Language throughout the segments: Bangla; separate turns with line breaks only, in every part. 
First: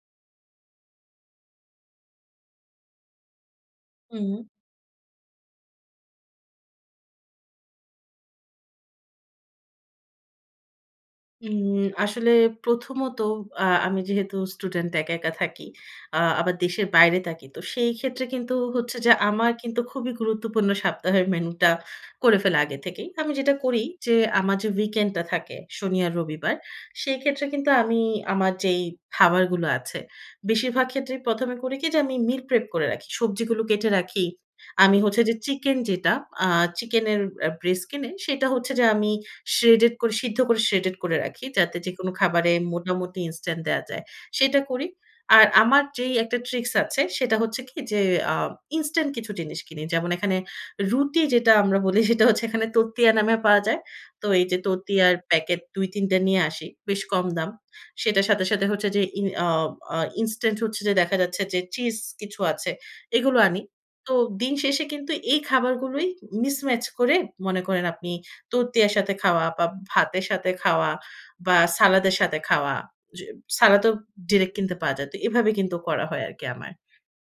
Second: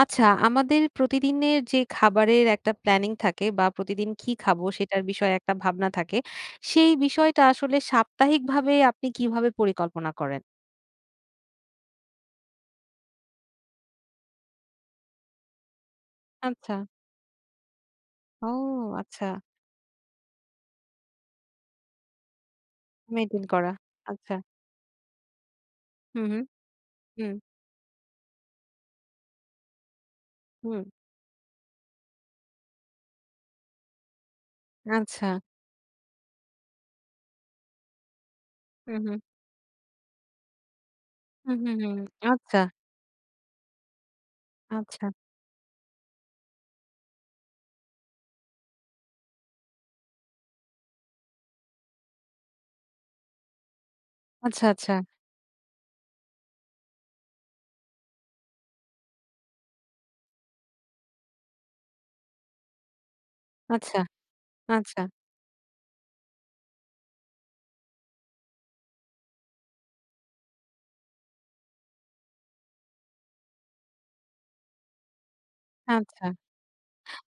আচ্ছা আমাদের প্রতিদিনের যে খাবারের একটা প্ল্যানিং থাকে বা প্রতিদিন কী
হুম।
খাবো? সেটার বিষয়ে একটা ভাবনা থাকে। সেই বিষয়টা আসলে সাপ্তাহিক ভাবে আপনি কীভাবে পরিকল্পনা করেন?
উম আসলে প্রথমত আ আমি যেহেতু স্টুডেন্ট একা, একা থাকি, আ আবার
আচ্ছা।
দেশের বাইরে থাকি। তো সেই ক্ষেত্রে
ও!
কিন্তু হচ্ছে যে
আচ্ছা।
আমার কিন্তু খুবই গুরুত্বপূর্ণ সপ্তাহের মেনুটা করে ফেলা আগে থেকেই। আমি
মেইনটেইন
যেটা
করা
করি যে,
আচ্ছা।
আমার যে উইকেন্ডটা থাকে শনি আর
হুম, হুম।
রবিবার, সেই
হুম।
ক্ষেত্রে কিন্তু আমি আমার যেই খাবারগুলো আছে,
হুম।
বেশিরভাগ ক্ষেত্রেই ১ম এ করি কী, যে আমি মিল প্রেপ করে রাখি, সবজিগুলো কেটে রাখি, আমি হচ্ছে যে
আচ্ছা।
চিকেন যেটা আ চিকেনের আ ব্রেস্ট কিনে সেটা হচ্ছে যে আমি
উহু।
শ্রেডেড করে, সিদ্ধ করে শ্রেডেড করে রাখি,
হু, হু,
যাতে
হু,
যেকোনো খাবারে
আচ্ছা।
মোটামুটি ইনস্ট্যান্ট দেয়া যায়, সেটা করি।
আচ্ছা।
আর আমার যেই একটা ট্রিক্স আছে সেটা হচ্ছে কী যে, আ ইনস্ট্যান্ট কিছু জিনিস কিনি, যেমন এখানে রুটি যেটা আমরা বলি সেটা হচ্ছে এখানে তরতিয়া নামে পাওয়া যায়। তো এই যে
আচ্ছা, আচ্ছা।
তরতিয়ার প্যাকেট ২-৩ টা নিয়ে আসি বেশ কম দাম। সেটার সাথে, সাথে হচ্ছে যে ই আ আ ইনস্টান্ট হচ্ছে যে দেখা যাচ্ছে যে চিজ কিছু আছে এগুলো আনি।
আচ্ছা।
তো দিন শেষে
আচ্ছা।
কিন্তু এই খাবারগুলোই মিসম্যাচ করে মনে করেন আপনি তরতিয়ার সাথে খাওয়া বা ভাতের সাথে খাওয়া বা সালাদের সাথে খাওয়া। য সালাদও ডিরেক্ট কিনতে পাওয়া যায়। তো এভাবে কিন্তু করা হয়
আচ্ছা।
আরকি আমার।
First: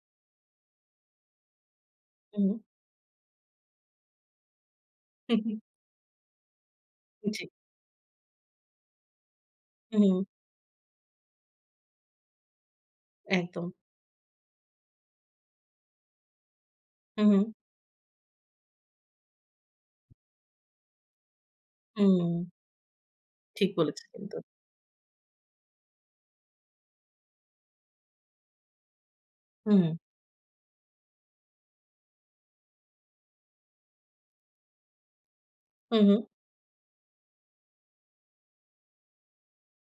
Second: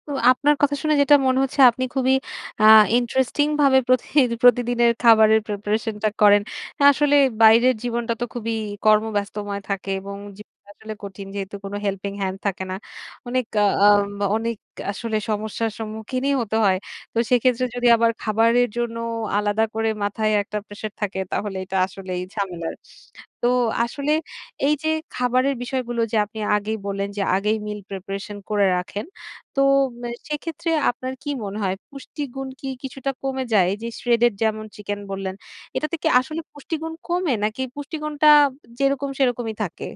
তো আপনার কথা শুনে যেটা মনে হচ্ছে, আপনি খুবই
হুম।
আ ইন্টারেস্টিং ভাবে প্রতিহি প্রতিদিনের খাবারের
হুম, হুম।
প্রিপারেশনটা করেন। আ আসলে
জি।
বাইরের জীবনটা তো খুবই কর্মব্যস্তময় থাকে
হু,
এবং
হুম।
জীবনটা আসলে কঠিন যেহেতু কোন হেল্পিং হ্যান্ড থাকে না। অনেক আ
একদম।
আম অনেক আসলে সমস্যার সম্মুখীনই হতে হয়। তো
হু, হু।
সেক্ষেত্রে যদি আবার খাবারের জন্য আলাদা করে মাথায় একটা প্রেশার থাকে তাহলে এটা আসলেই
হুম।
ঝামেলার। তো
ঠিক বলেছেন
আসলে
কিন্তু।
এই যে খাবারের বিষয়গুলো যে আপনি আগেই বললেন যে আগেই মিল প্রিপারেশন করে রাখেন তো,
হুম।
মে সেক্ষেত্রে আপনার কী মনে হয় পুষ্টিগুণ কী কিছুটা কমে যায়? এই যে শ্রেডেড যেমন চিকেন বললেন, এটাতে
হুম,
কী
হুম।
আসলে পুষ্টিগুণ কমে? নাকি পুষ্টিগুণটা যেরকম সেরকমই থাকে?